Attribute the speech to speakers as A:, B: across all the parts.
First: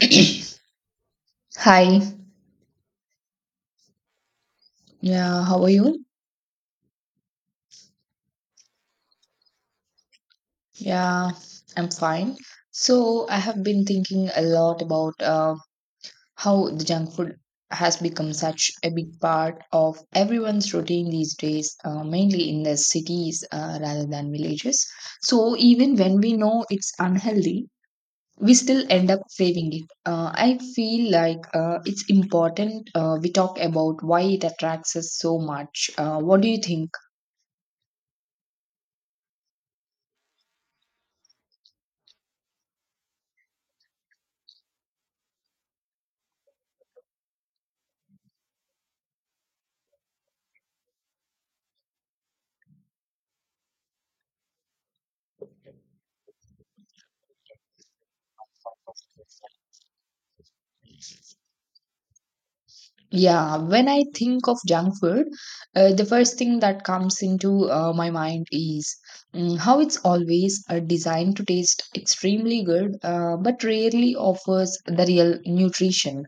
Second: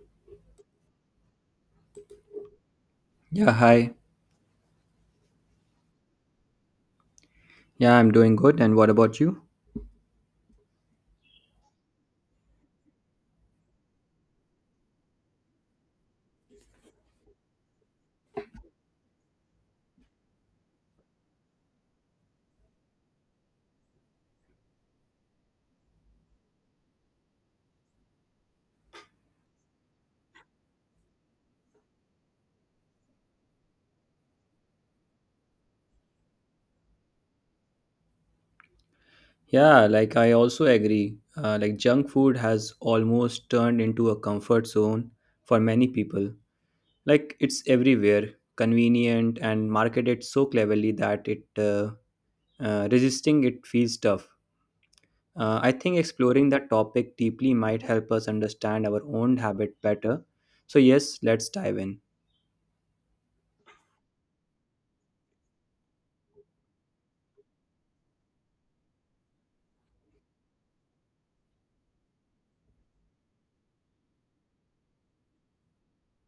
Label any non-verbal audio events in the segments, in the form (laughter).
A: (clears throat) Hi.
B: Yeah, hi.
A: Yeah, how are you?
B: Yeah, I'm doing good. And what about you?
A: Yeah, I'm fine. So, I have been thinking a lot about how the junk food has become such a big part of everyone's routine these days, mainly in the cities rather than villages. So, even when we know it's unhealthy, we still end up craving it. I feel like it's important we talk about why it attracts us so much. What do you think?
B: Yeah, like I also agree. Like junk food has almost turned into a comfort zone for many people. Like it's everywhere, convenient and marketed so cleverly that it resisting it feels tough. I think exploring that topic deeply might help us understand our own habit better. So yes, let's dive in.
A: Yeah, when I think of junk food, the first thing that comes into my mind is how it's always designed to taste extremely good, but rarely offers the real nutrition.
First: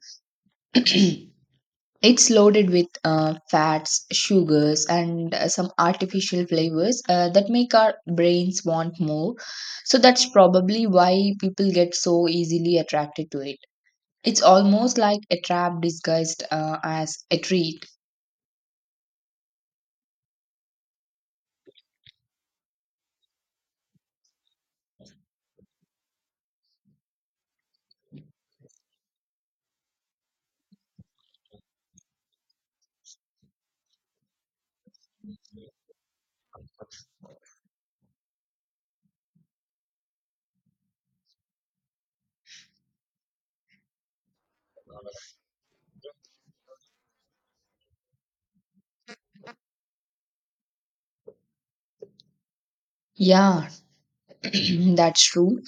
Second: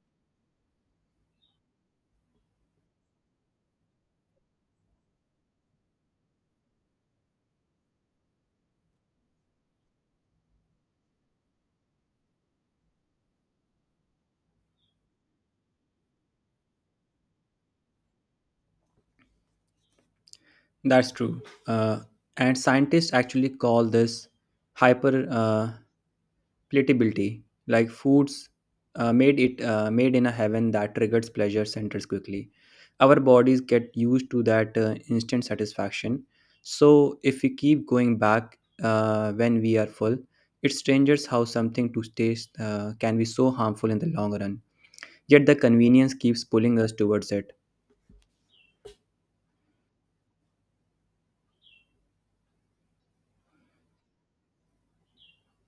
A: (clears throat) It's loaded with fats, sugars, and some artificial flavors that make our brains want more. So that's probably why people get so easily attracted to it. It's almost like a trap disguised as a treat.
B: That's true. Uh, and scientists actually call this hyper Platability, like foods, made in a heaven that triggers pleasure centers quickly. Our bodies get used to that instant satisfaction. So if we keep going back when we are full, it strangers how something to taste can be so harmful in the long run. Yet the convenience keeps pulling us towards it.
A: Yeah, (clears throat) that's true.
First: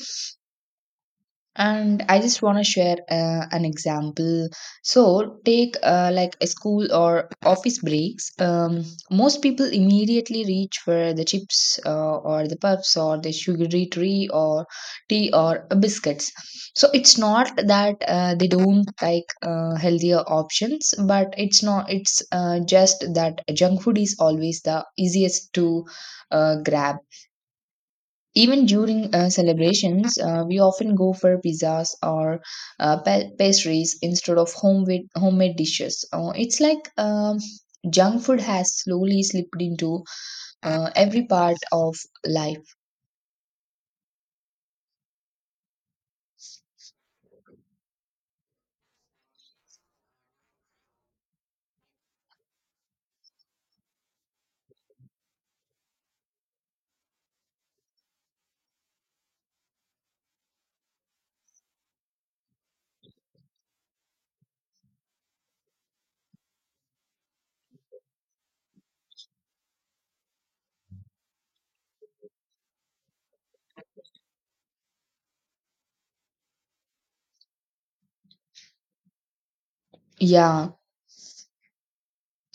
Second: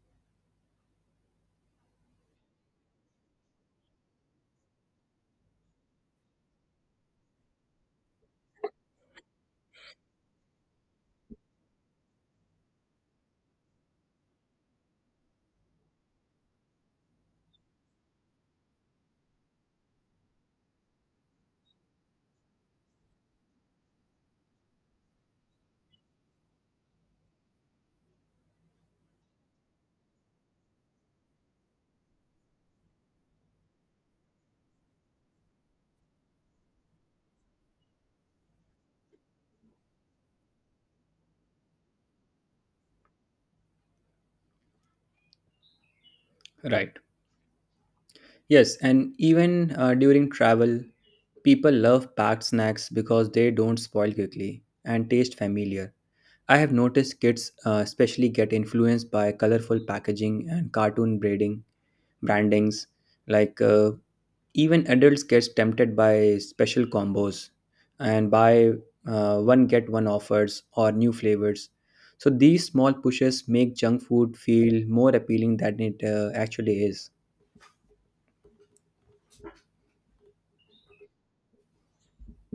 A: And I just want to share an example. So, take like a school or office breaks. Most people immediately reach for the chips or the puffs or the sugary tree or tea or biscuits. So, it's not that they don't like healthier options, but it's not, it's just that junk food is always the easiest to grab. Even during celebrations, we often go for pizzas or pastries instead of homemade dishes. It's like junk food has slowly slipped into every part of life.
B: Right. Yes, and even during travel, people love packed snacks because they don't spoil quickly and taste familiar. I have noticed kids especially get influenced by colorful packaging and cartoon braiding brandings. Like uh, Even adults gets tempted by special combos and buy one get one offers or new flavors. So these small pushes make junk food feel more appealing than it actually is.
A: Yeah.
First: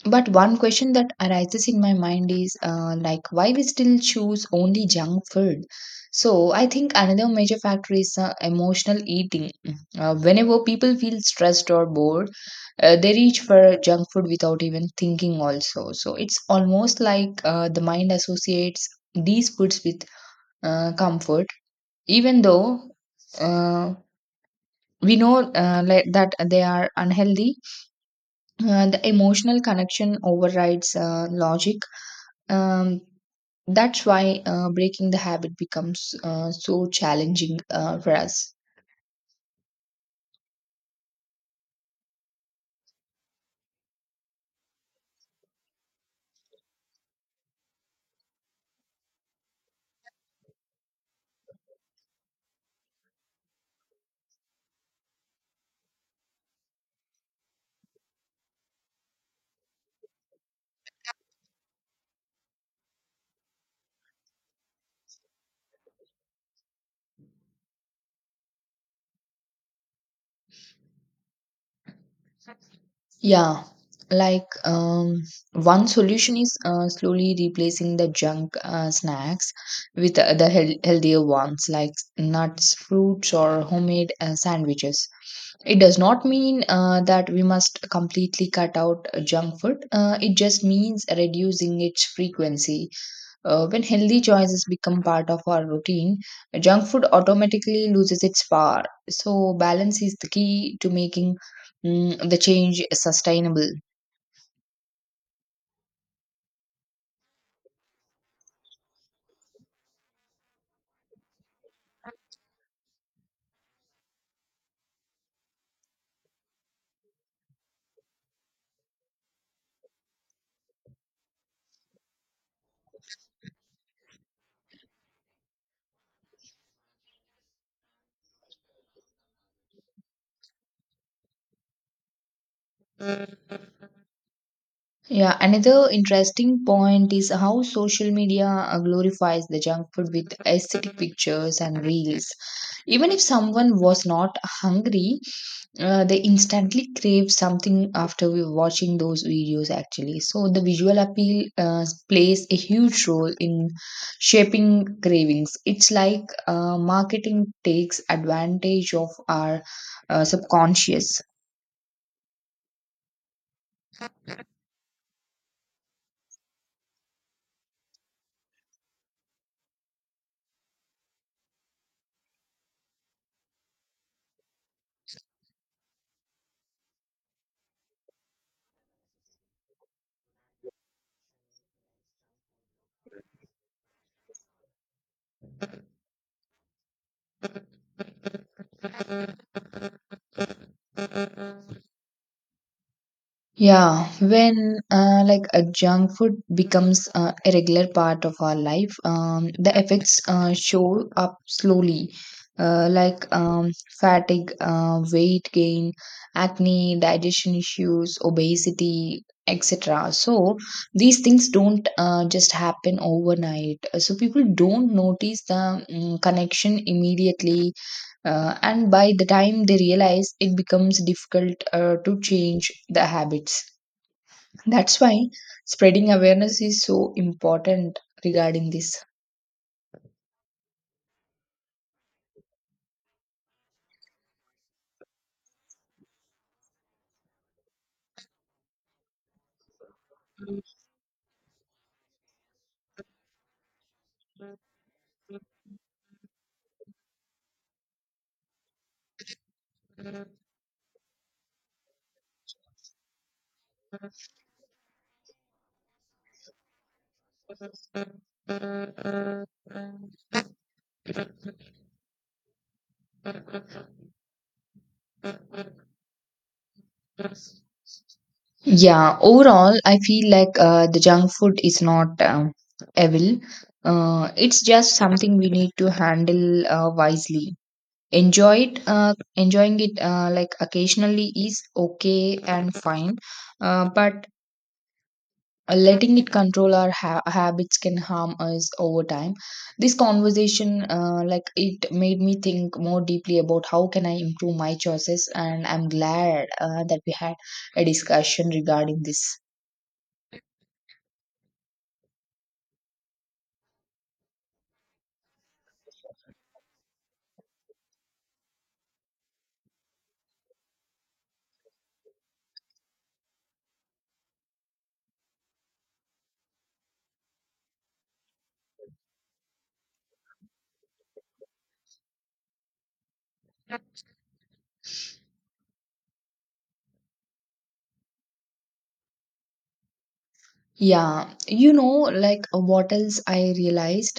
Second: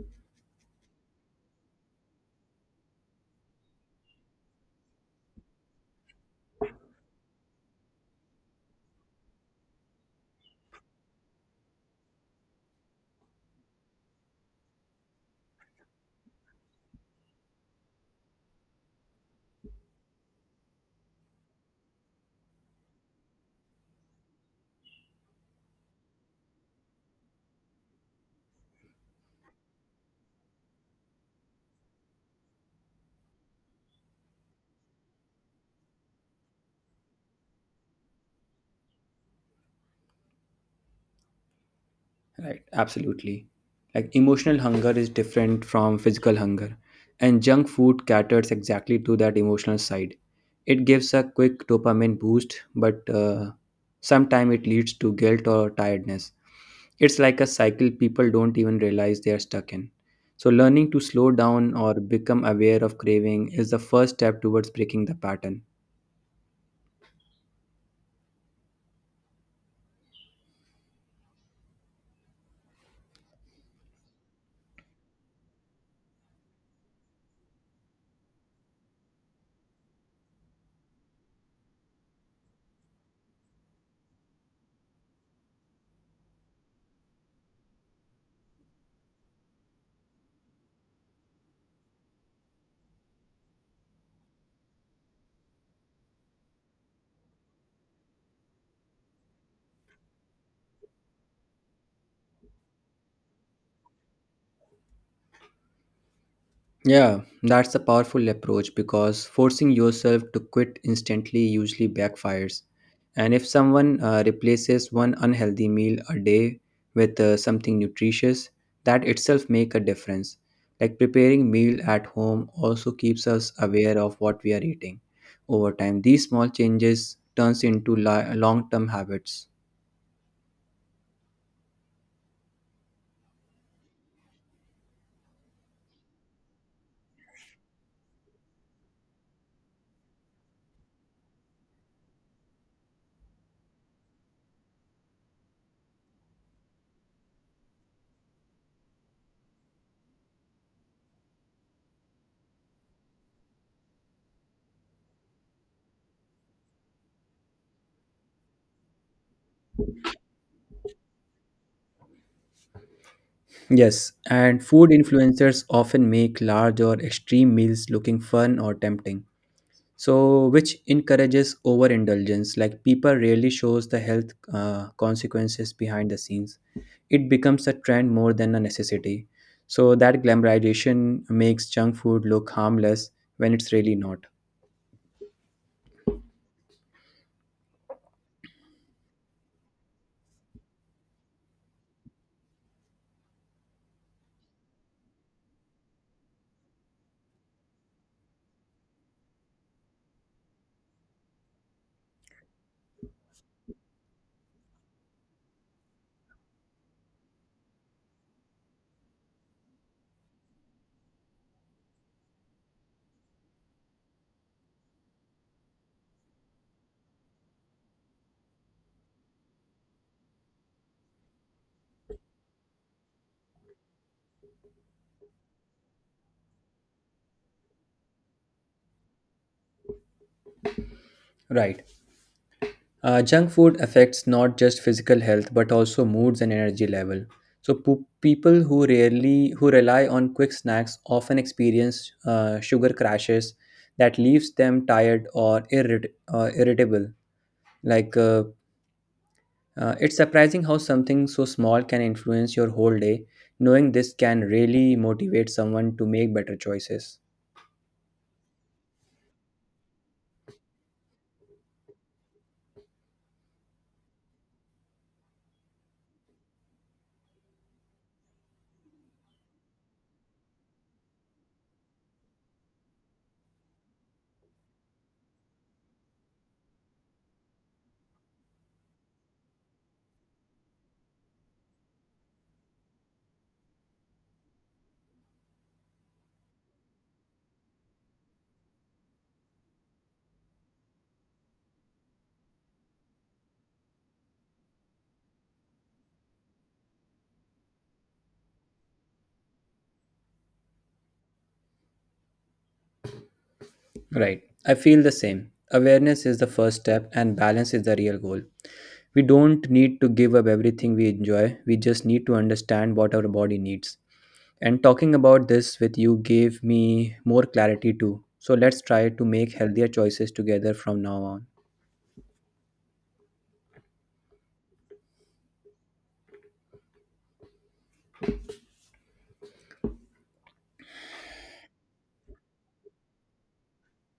A: But one question that arises in my mind is like why we still choose only junk food. So I think another major factor is emotional eating. Whenever people feel stressed or bored, they reach for junk food without even thinking also. So it's almost like the mind associates these foods with comfort, even though uh, we know like that they are unhealthy. The emotional connection overrides logic. um, that's why breaking the habit becomes so challenging for us.
B: Right, absolutely. Like emotional hunger is different from physical hunger, and junk food caters exactly to that emotional side. It gives a quick dopamine boost, but sometimes it leads to guilt or tiredness. It's like a cycle people don't even realize they are stuck in. So, learning to slow down or become aware of craving is the first step towards breaking the pattern.
A: Yeah, like um, one solution is slowly replacing the junk snacks with the healthier ones like nuts, fruits, or homemade sandwiches. It does not mean that we must completely cut out junk food, it just means reducing its frequency. When healthy choices become part of our routine, junk food automatically loses its power. So, balance is the key to making the change sustainable.
B: Yeah, that's a powerful approach because forcing yourself to quit instantly usually backfires. And if someone replaces one unhealthy meal a day with something nutritious, that itself make a difference. Like preparing meal at home also keeps us aware of what we are eating. Over time, these small changes turns into long-term habits.
A: Yeah, another interesting point is how social media glorifies the junk food with aesthetic pictures and reels. Even if someone was not hungry, they instantly crave something after we watching those videos actually. So the visual appeal plays a huge role in shaping cravings. It's like marketing takes advantage of our subconscious.
B: Yes, and food influencers often make large or extreme meals looking fun or tempting, so which encourages overindulgence, like people rarely shows the health consequences behind the scenes. It becomes a trend more than a necessity, so that glamorization makes junk food look harmless when it's really not.
A: Yeah, when like a junk food becomes a regular part of our life, the effects show up slowly, uh, like um, fatigue, weight gain, acne, digestion issues, obesity, etc. So these things don't just happen overnight. So people don't notice the connection immediately, and by the time they realize, it becomes difficult to change the habits. That's why spreading awareness is so important regarding this.
B: Right. Junk food affects not just physical health but also moods and energy level. So people who rarely who rely on quick snacks often experience sugar crashes that leaves them tired or irritable. Like, uh, it's surprising how something so small can influence your whole day. Knowing this can really motivate someone to make better choices.
A: Yeah, overall, I feel like the junk food is not evil. It's just something we need to handle wisely. Enjoying it like occasionally is okay and fine, but letting it control our habits can harm us over time. This conversation, like it made me think more deeply about how can I improve my choices, and I'm glad that we had a discussion regarding this.
B: Right. I feel the same. Awareness is the first step, and balance is the real goal. We don't need to give up everything we enjoy, we just need to understand what our body needs. And talking about this with you gave me more clarity too. So let's try to make healthier choices together from now on.
A: Yeah, you know, what else I realized.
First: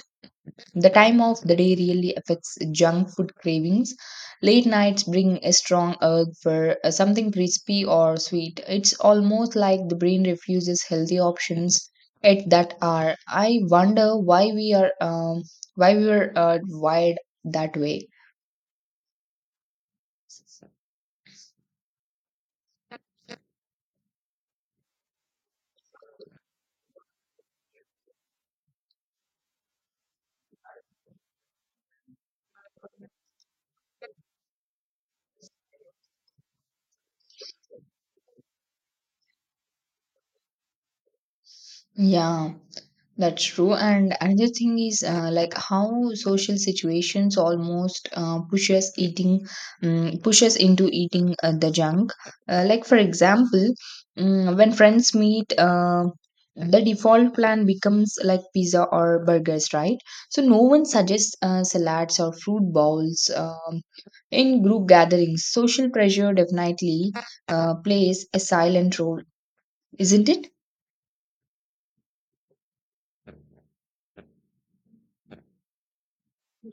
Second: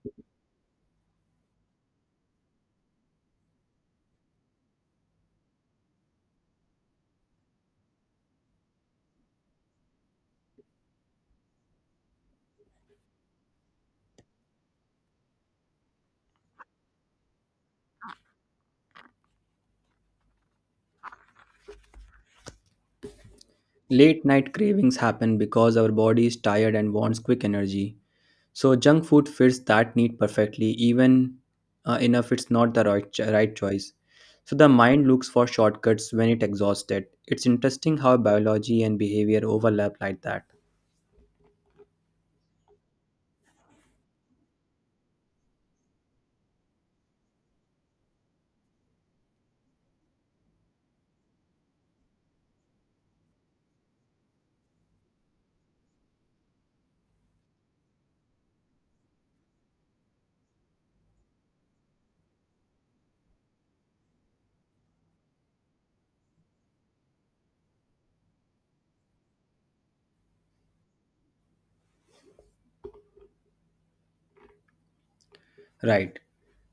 A: The time of the day really affects junk food cravings. Late nights bring a strong urge for something crispy or sweet. It's almost like the brain refuses healthy options at that hour. I wonder why we are wired that way.
B: Late night cravings happen because our body is tired and wants quick energy. So junk food fits that need perfectly, even enough it's not the right choice. So the mind looks for shortcuts when it exhausted. It's interesting how biology and behavior overlap like that.
A: Yeah. That's true. And another thing is like how social situations almost eating, push into eating the junk. Like for example, when friends meet, the default plan becomes like pizza or burgers, right? So no one suggests salads or fruit bowls. In group gatherings, social pressure definitely plays a silent role, isn't it?
B: Right.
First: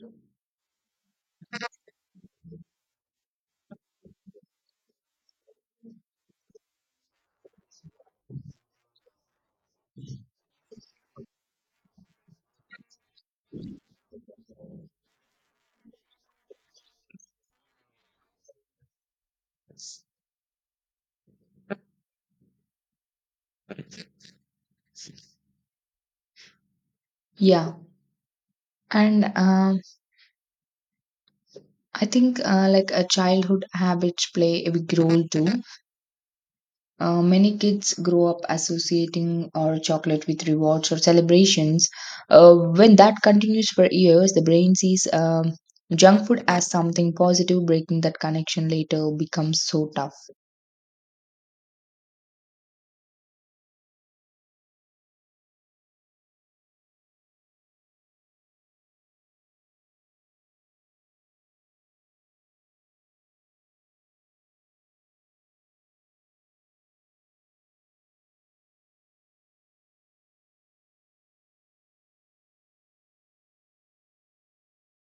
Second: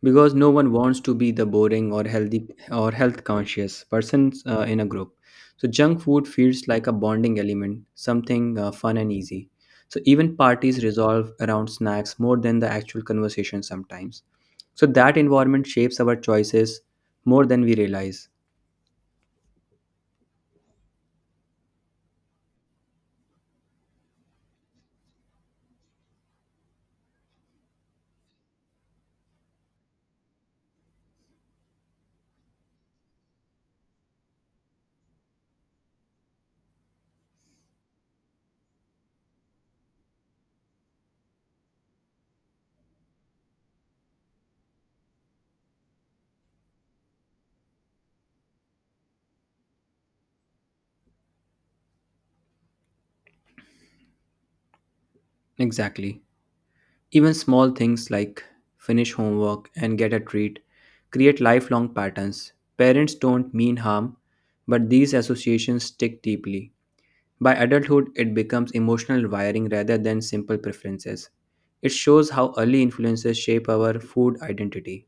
B: Because no one wants to be the boring or healthy or health conscious person in a group. So junk food feels like a bonding element, something fun and easy. So even parties resolve around snacks more than the actual conversation sometimes. So that environment shapes our choices more than we realize.
A: Yeah. And I think like a childhood habits play a big role too. Many kids grow up associating or chocolate with rewards or celebrations. When that continues for years, the brain sees junk food as something positive. Breaking that connection later becomes so tough.
B: Exactly. Even small things like finish homework and get a treat create lifelong patterns. Parents don't mean harm, but these associations stick deeply. By adulthood, it becomes emotional wiring rather than simple preferences. It shows how early influences shape our food identity.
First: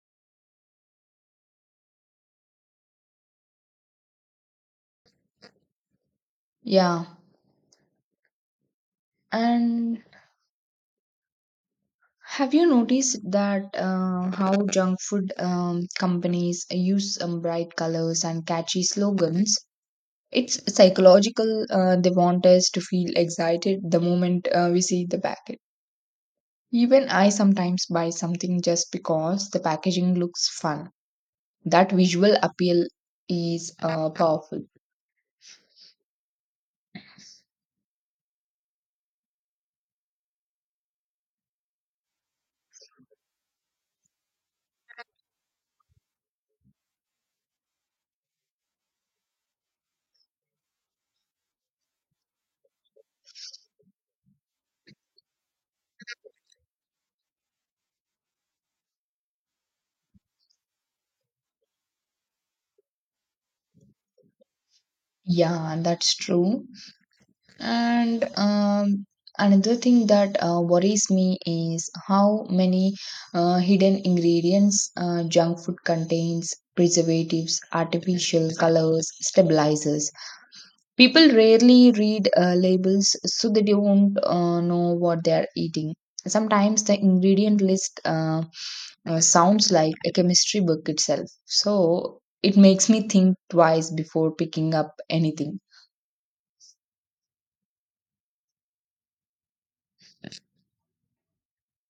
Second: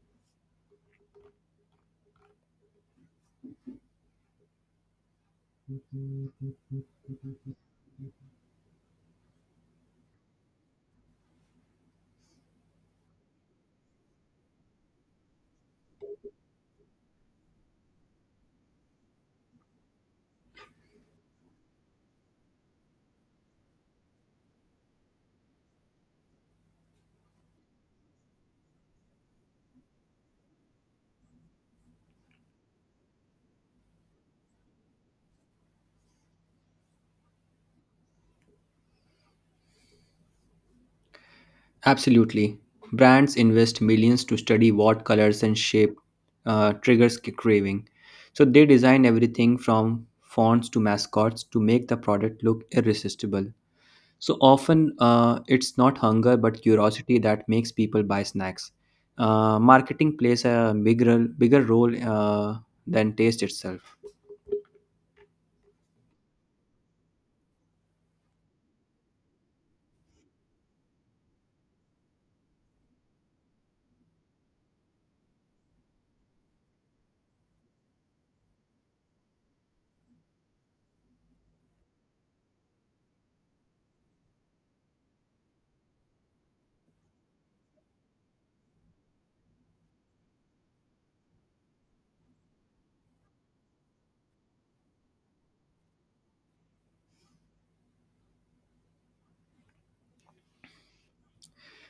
A: Yeah, and have you noticed that how junk food companies use bright colors and catchy slogans? It's psychological. They want us to feel excited the moment we see the packet. Even I sometimes buy something just because the packaging looks fun. That visual appeal is powerful.
B: Absolutely. Brands invest millions to study what colors and shape triggers craving. So they design everything from fonts to mascots to make the product look irresistible. So often it's not hunger but curiosity that makes people buy snacks. Marketing plays a bigger role than taste itself.
A: Yeah, that's true. And Another thing that worries me is how many hidden ingredients junk food contains: preservatives, artificial colors, stabilizers. People rarely read labels, so they don't know what they are eating. Sometimes the ingredient list sounds like a chemistry book itself. So it makes me think twice before picking up anything.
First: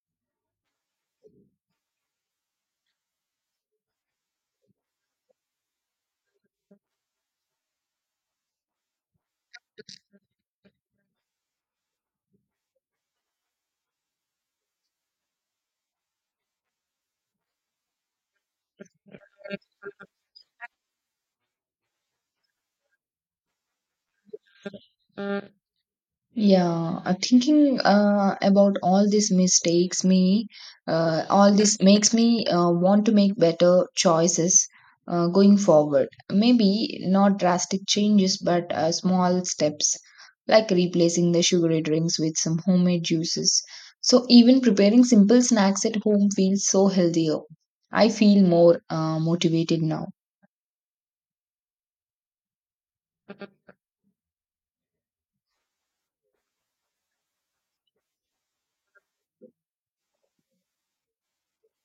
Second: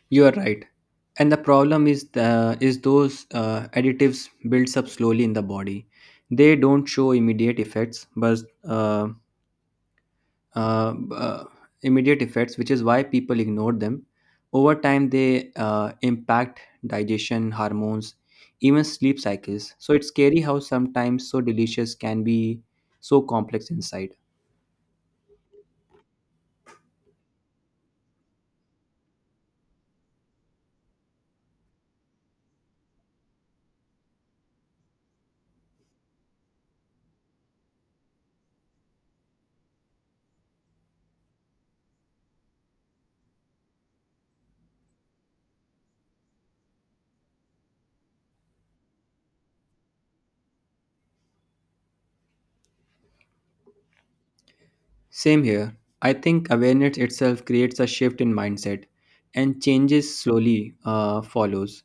B: You are right. And the problem is the is those additives builds up slowly in the body. They don't show immediate effects, but uh, uh, uh, immediate effects, which is why people ignore them. Over time, they impact digestion, hormones, even sleep cycles. So it's scary how sometimes so delicious can be so complex inside.
A: Yeah, thinking about all this makes me want to make better choices going forward. Maybe not drastic changes, but small steps like replacing the sugary drinks with some homemade juices. So even preparing simple snacks at home feels so healthier. I feel more motivated now.
B: Same here. I think awareness itself creates a shift in mindset, and changes slowly follows.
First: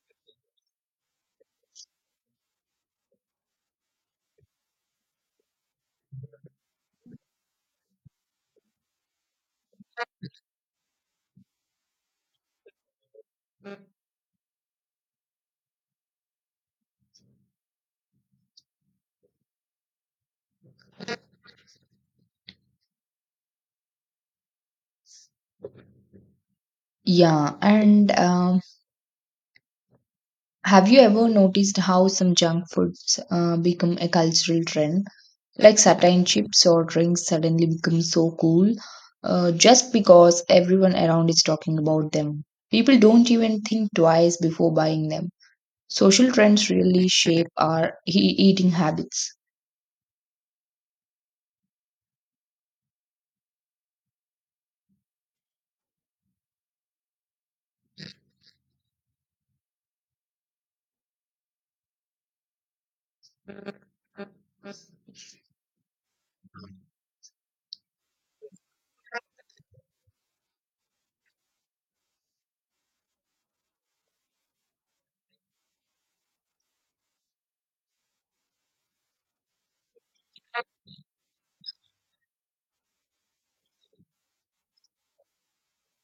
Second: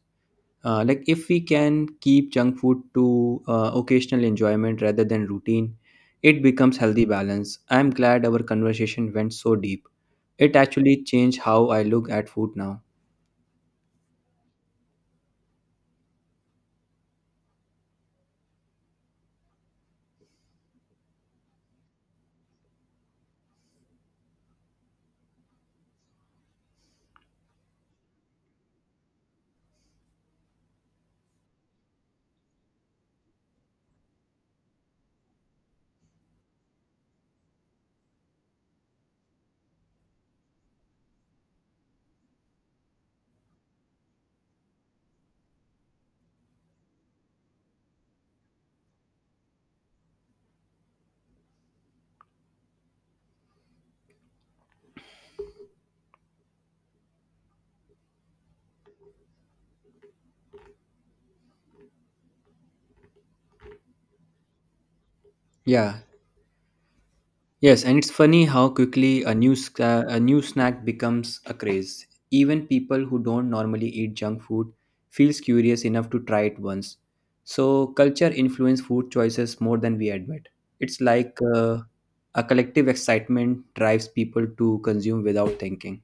B: Like if we can keep junk food to occasional enjoyment rather than routine, it becomes healthy balance. I'm glad our conversation went so deep. It actually changed how I look at food now.
A: Yeah, and have you ever noticed how some junk foods become a cultural trend? Like certain chips or drinks suddenly become so cool, just because everyone around is talking about them. People don't even think twice before buying them. Social trends really shape our eating habits.
B: Yeah, Yes, and it's funny how quickly a new snack becomes a craze. Even people who don't normally eat junk food feels curious enough to try it once. So culture influence food choices more than we admit. It's like a collective excitement drives people to consume without thinking.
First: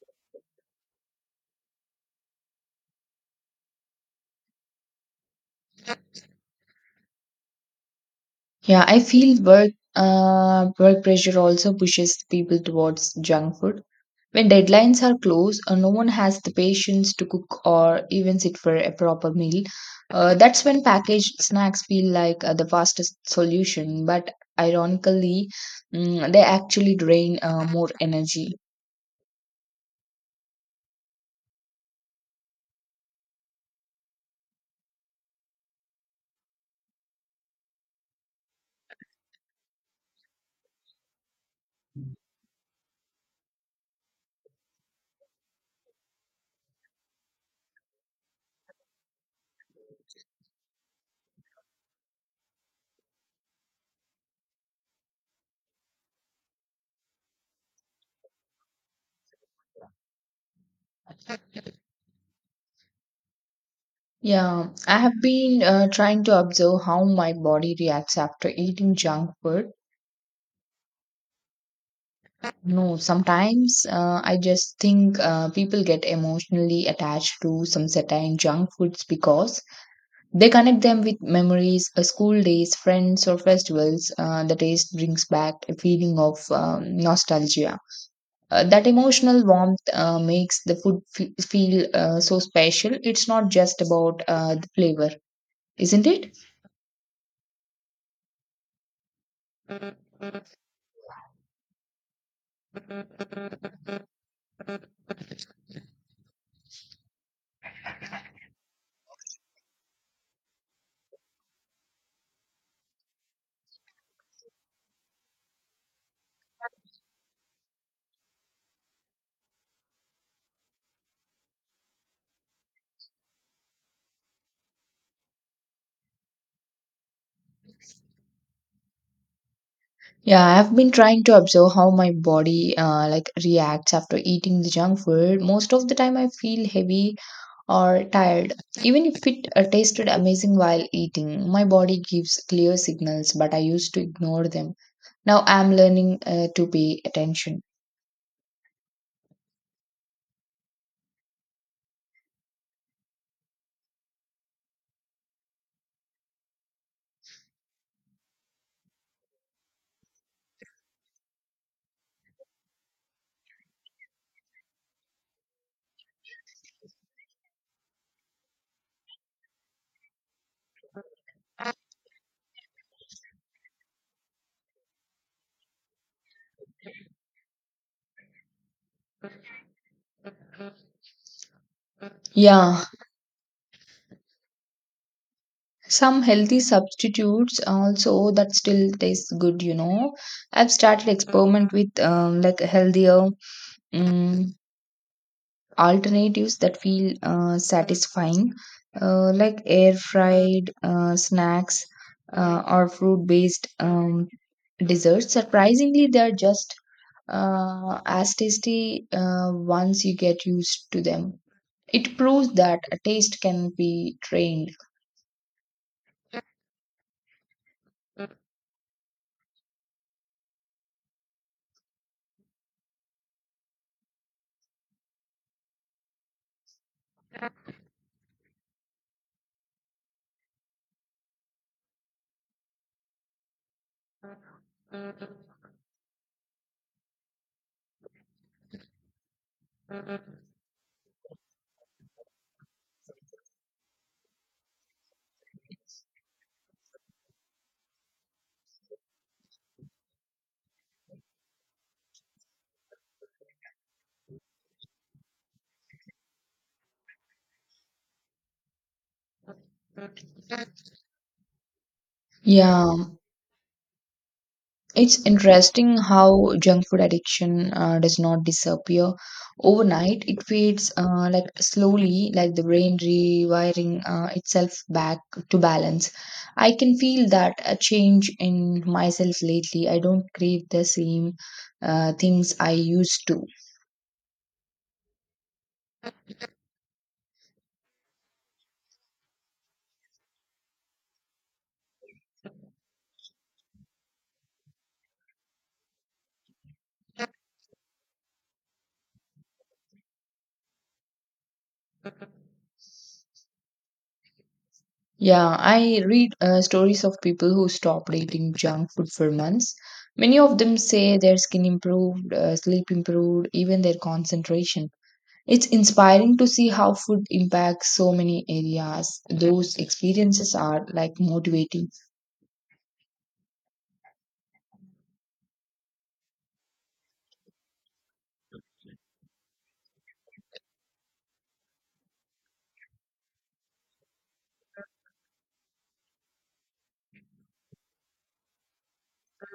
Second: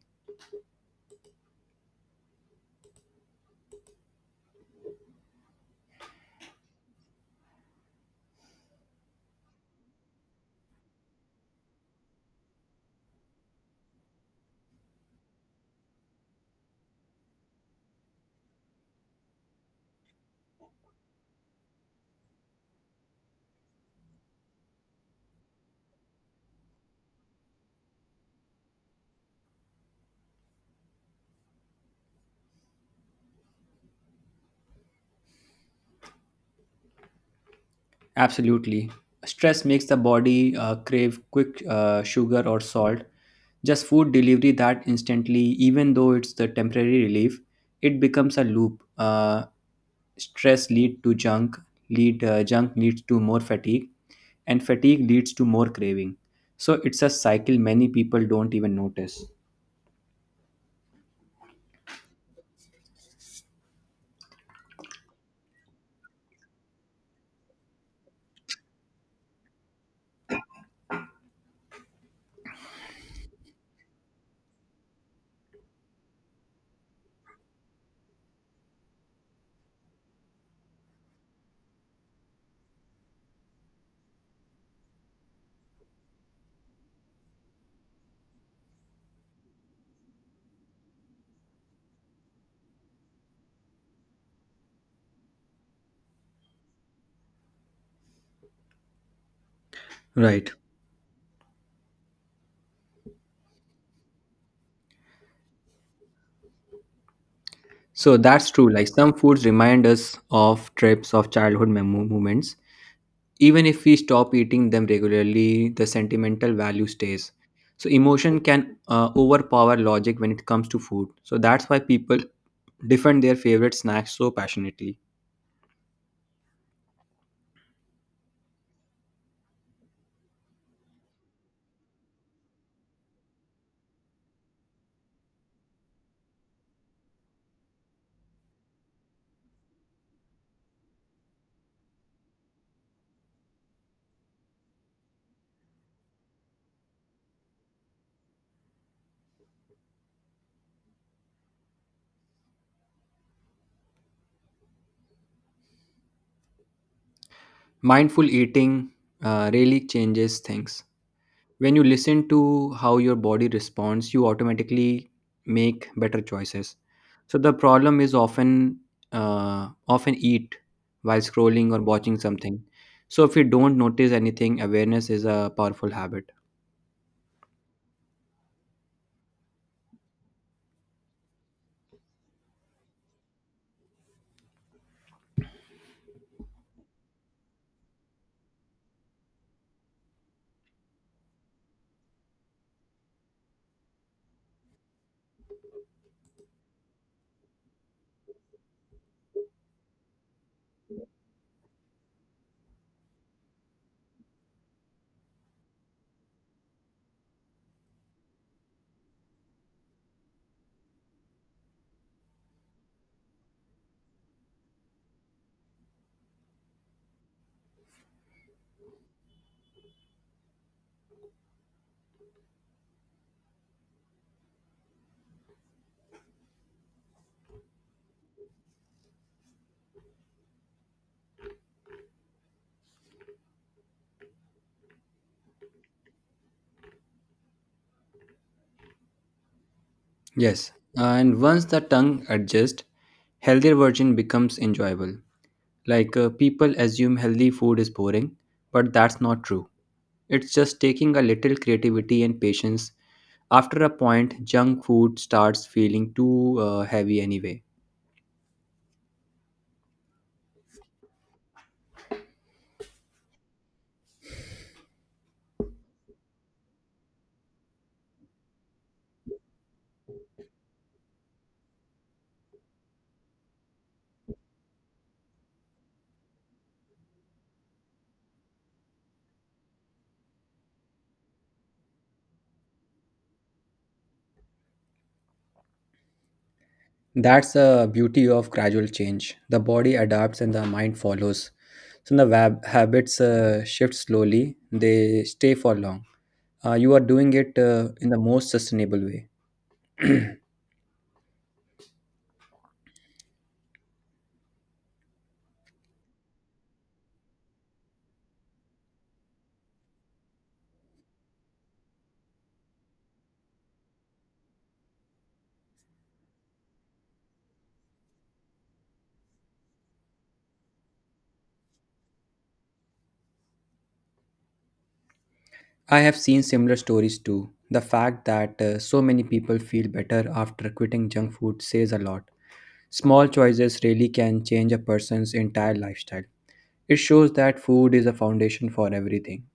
A: Yeah, I feel work pressure also pushes people towards junk food. When deadlines are close, no one has the patience to cook or even sit for a proper meal. That's when packaged snacks feel like the fastest solution, but ironically, they actually drain more energy.
B: Absolutely. Stress makes the body crave quick sugar or salt. Just food delivery that instantly, even though it's the temporary relief, it becomes a loop. Stress lead to junk, lead junk leads to more fatigue, and fatigue leads to more craving. So it's a cycle many people don't even notice.
A: Yeah, I have been trying to observe how my body reacts after eating junk food. No, sometimes I just think people get emotionally attached to some certain junk foods because they connect them with memories, school days, friends, or festivals. The taste brings back a feeling of nostalgia. That emotional warmth makes the food feel so special. It's not just about the flavor, isn't it?
B: Right. So that's true. Like some foods remind us of trips, of childhood moments. Even if we stop eating them regularly, the sentimental value stays. So, emotion can overpower logic when it comes to food. So, that's why people defend their favorite snacks so passionately.
A: Yeah, I've been trying to observe how my body like reacts after eating the junk food. Most of the time, I feel heavy or tired. Even if it tasted amazing while eating, my body gives clear signals, but I used to ignore them. Now I'm learning to pay attention.
B: Mindful eating really changes things. When you listen to how your body responds, you automatically make better choices. So, the problem is often eat while scrolling or watching something. So if you don't notice anything, awareness is a powerful habit.
A: Yeah, some healthy substitutes also that still taste good, you know. I've started experiment with like healthier um, alternatives that feel satisfying, like air fried snacks or fruit based desserts. Surprisingly, they're just as tasty once you get used to them. It proves that a taste can be trained.
B: Yes, and once the tongue adjusts, healthier version becomes enjoyable. People assume healthy food is boring, but that's not true. It's just taking a little creativity and patience. After a point, junk food starts feeling too heavy anyway.
A: Yeah, it's interesting how junk food addiction does not disappear overnight. It fades like slowly, like the brain rewiring itself back to balance. I can feel that a change in myself lately. I don't crave the same things I used to.
B: That's the beauty of gradual change. The body adapts and the mind follows. So the habits shift slowly, they stay for long. You are doing it in the most sustainable way.
A: Yeah, I read stories of people who stopped eating junk food for months. Many of them say their skin improved, sleep improved, even their concentration. It's inspiring to see how food impacts so many areas. Those experiences are like motivating.
B: I have seen similar stories too. The fact that so many people feel better after quitting junk food says a lot. Small choices really can change a person's entire lifestyle. It shows that food is a foundation for everything.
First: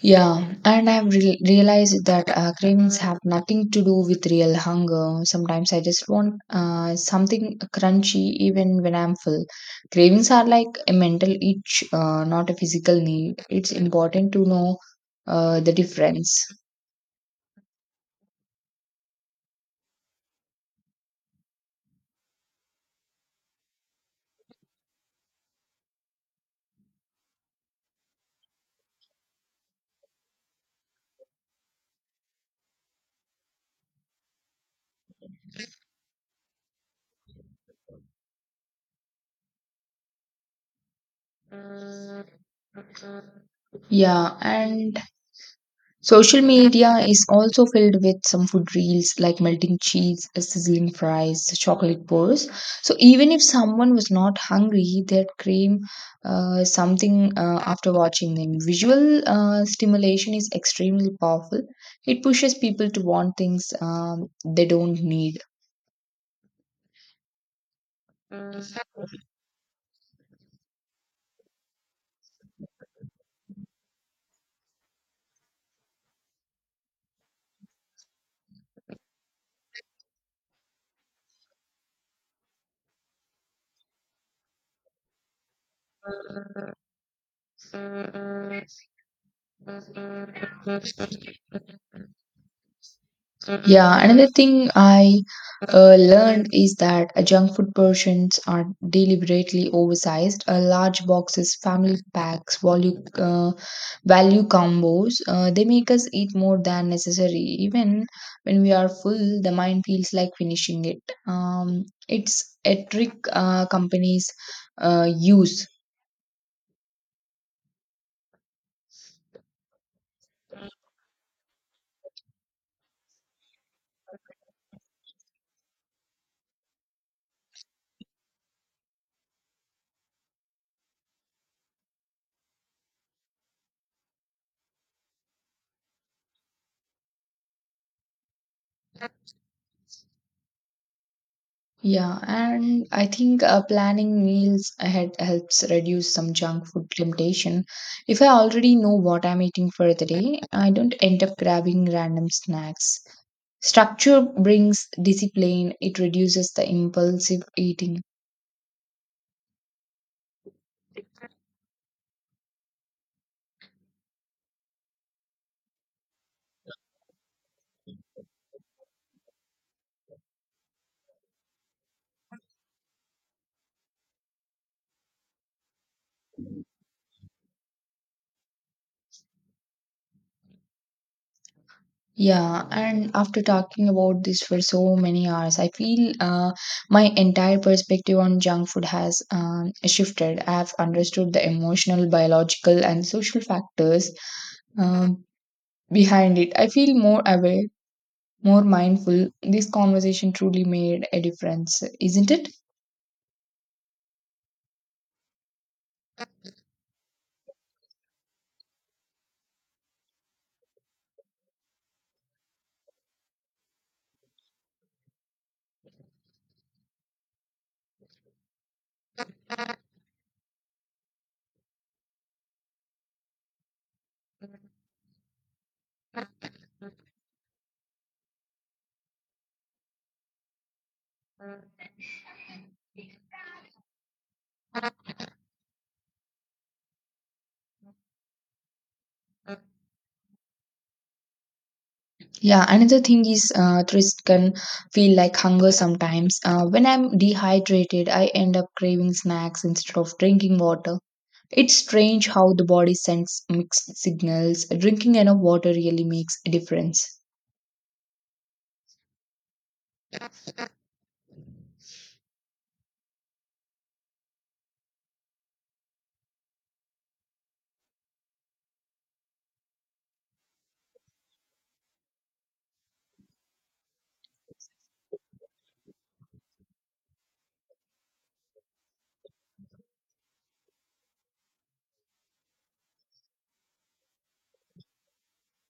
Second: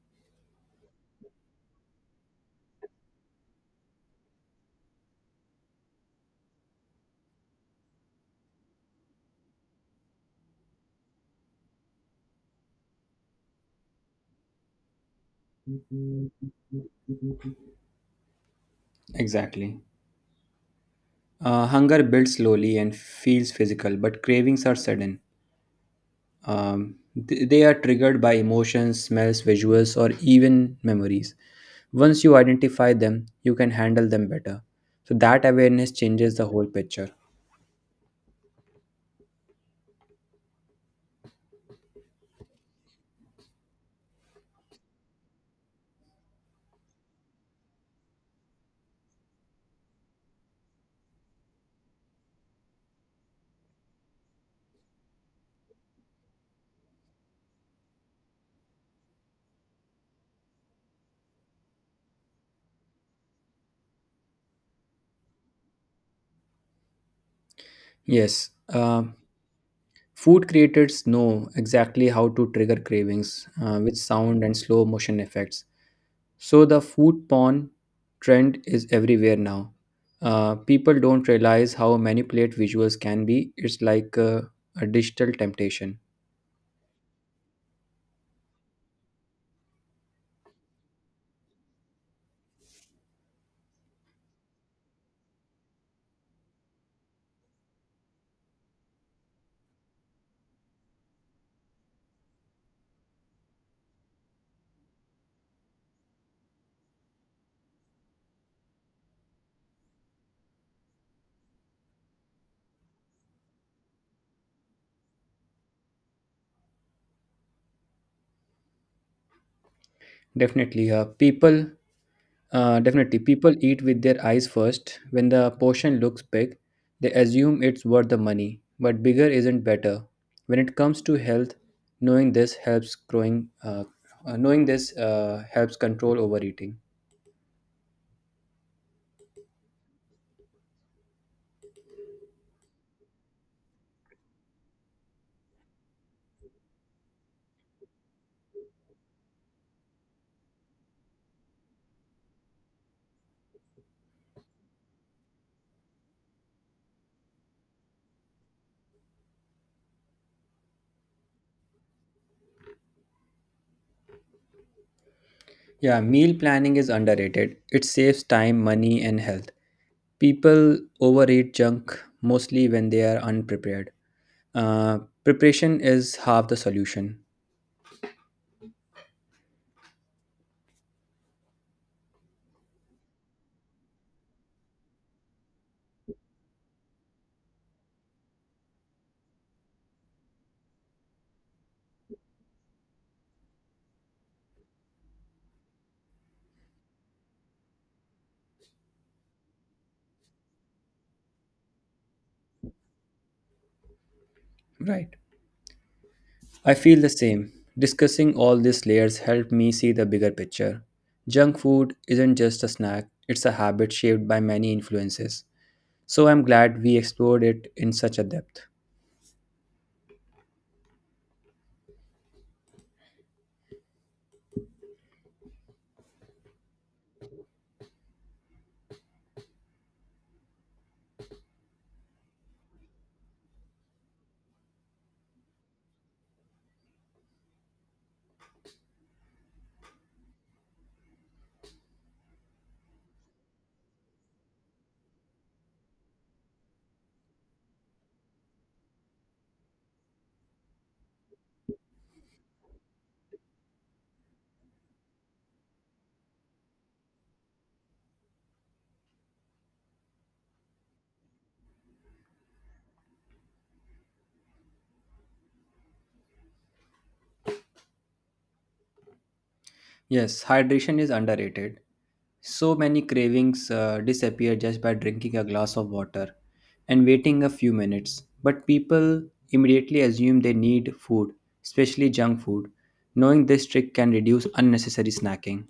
A: Yeah, and I've realized that cravings have nothing to do with real hunger. Sometimes I just want something crunchy even when I'm full. Cravings are like a mental itch, not a physical need. It's important to know the difference.
B: Exactly. Hunger builds slowly and feels physical, but cravings are sudden. Um, they are triggered by emotions, smells, visuals, or even memories. Once you identify them, you can handle them better. So, that awareness changes the whole picture.
A: Yeah, and social media is also filled with some food reels like melting cheese, sizzling fries, chocolate bars. So even if someone was not hungry, they'd crave something after watching them. Visual stimulation is extremely powerful. It pushes people to want things they don't need.
B: Yes, food creators know exactly how to trigger cravings with sound and slow motion effects. So the food porn trend is everywhere now. People don't realize how manipulate visuals can be. It's like a digital temptation.
A: Yeah, another thing I learned is that junk food portions are deliberately oversized. Large boxes, family packs, value combos, they make us eat more than necessary. Even when we are full, the mind feels like finishing it. It's a trick companies use.
B: Definitely, uh, people Definitely, people eat with their eyes first. When the portion looks big, they assume it's worth the money. But bigger isn't better. When it comes to health, knowing this helps growing. Knowing this helps control overeating.
A: Yeah, and I think planning meals ahead helps reduce some junk food temptation. If I already know what I'm eating for the day, I don't end up grabbing random snacks. Structure brings discipline, it reduces the impulsive eating.
B: Yeah, meal planning is underrated. It saves time, money, and health. People overeat junk mostly when they are unprepared. Preparation is half the solution.
A: Yeah, and after talking about this for so many hours, I feel my entire perspective on junk food has shifted. I have understood the emotional, biological, and social factors Um, behind it. I feel more aware, more mindful. This conversation truly made a difference, isn't it?
B: Right. I feel the same. Discussing all these layers helped me see the bigger picture. Junk food isn't just a snack, it's a habit shaped by many influences. So I'm glad we explored it in such a depth.
A: Yeah, another thing is thirst can feel like hunger sometimes. When I'm dehydrated, I end up craving snacks instead of drinking water. It's strange how the body sends mixed signals. Drinking enough water really makes a difference.
B: Yes, hydration is underrated. So many cravings disappear just by drinking a glass of water and waiting a few minutes. But people immediately assume they need food, especially junk food. Knowing this trick can reduce unnecessary snacking.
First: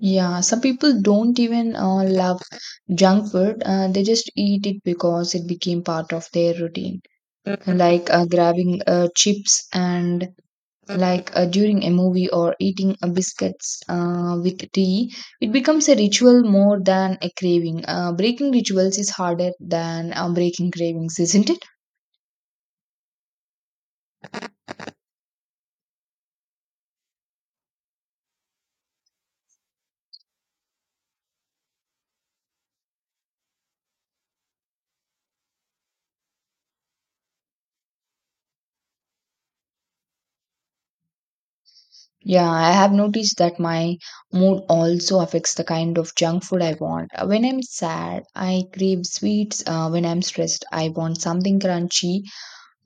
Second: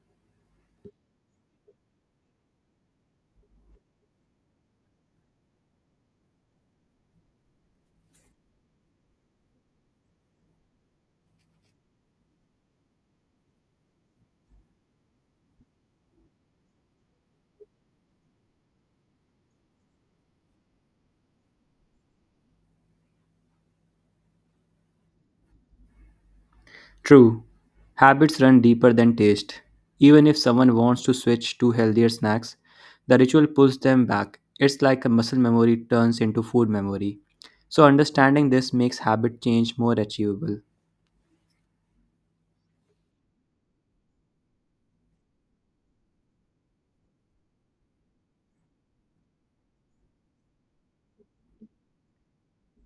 A: Yeah, some people don't even love junk food. They just eat it because it became part of their routine. Like grabbing chips and like during a movie or eating biscuits with tea, it becomes a ritual more than a craving. Breaking rituals is harder than breaking cravings, isn't it?
B: True, habits run deeper than taste. Even if someone wants to switch to healthier snacks, the ritual pulls them back. It's like a muscle memory turns into food memory. So, understanding this makes habit change more achievable.
A: Yeah, I have noticed that my mood also affects the kind of junk food I want. When I'm sad I crave sweets, when I'm stressed I want something crunchy.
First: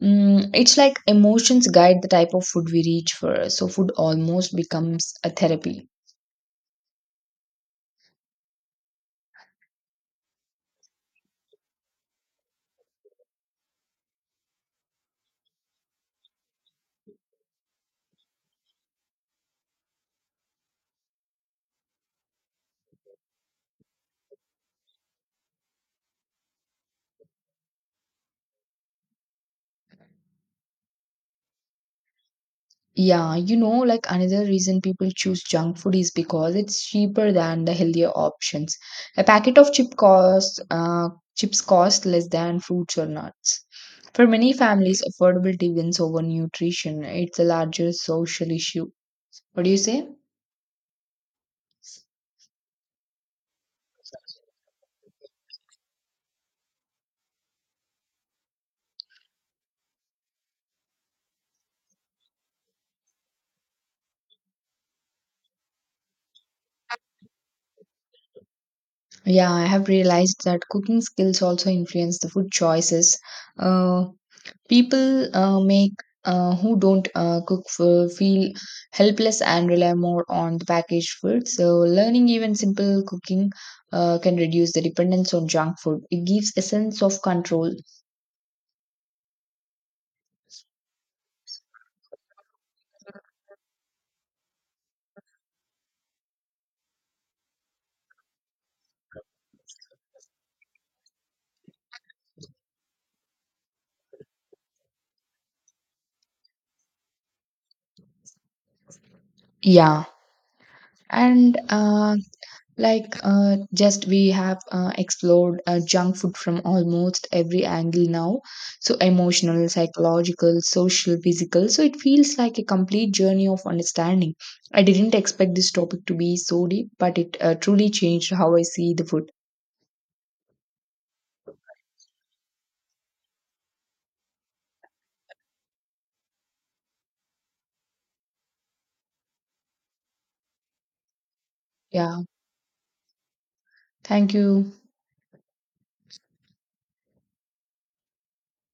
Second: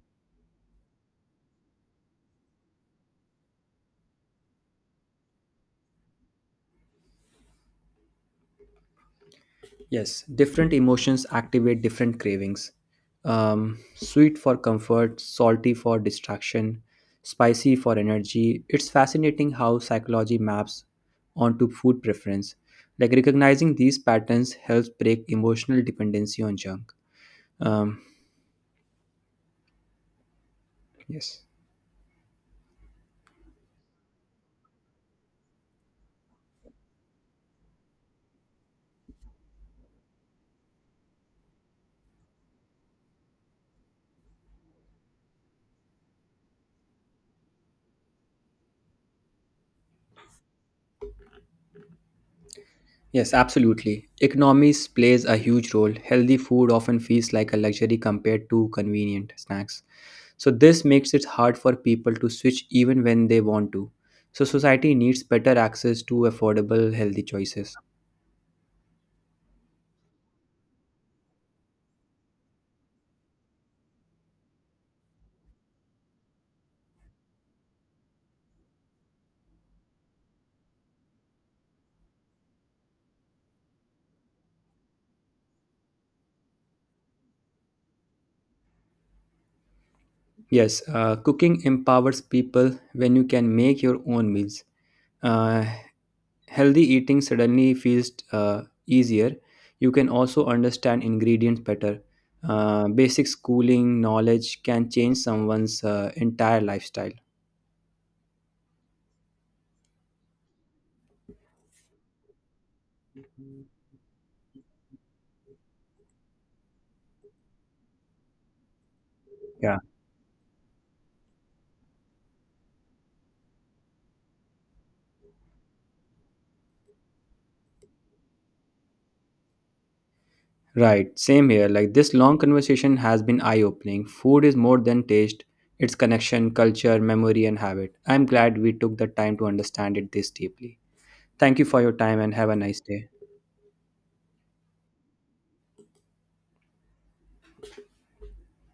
A: It's like emotions guide the type of food we reach for. So food almost becomes a therapy.
B: Yes, different emotions activate different cravings. Sweet for comfort, salty for distraction, spicy for energy. It's fascinating how psychology maps onto food preference. Like recognizing these patterns helps break emotional dependency on junk. Um, yes.
A: Yeah, you know, like another reason people choose junk food is because it's cheaper than the healthier options. A packet of chip costs, Chips cost less than fruits or nuts. For many families, affordability wins over nutrition. It's a larger social issue. What do you say?
B: Yes, absolutely. Economies plays a huge role. Healthy food often feels like a luxury compared to convenient snacks. So this makes it hard for people to switch even when they want to. So society needs better access to affordable healthy choices.
A: Yeah, I have realized that cooking skills also influence the food choices. Uh, People make who don't cook for feel helpless and rely more on the packaged food. So, learning even simple cooking can reduce the dependence on junk food. It gives a sense of control.
B: Yes, cooking empowers people when you can make your own meals. Uh, Healthy eating suddenly feels easier. You can also understand ingredients better. Basic schooling knowledge can change someone's entire lifestyle.
A: Yeah. And Like, just we have explored junk food from almost every angle now. So, emotional,
B: Yeah,
A: psychological, social, physical. So, it feels like a complete journey of understanding. I didn't expect this topic to be so deep, but it truly changed how I see the food.
B: right. Same here. Like this long conversation has been eye opening. Food is more than taste, it's connection, culture, memory, and habit. I'm glad we took the time to understand it this deeply. Thank you for your
A: Yeah.
B: time and have a nice day.
A: Thank you.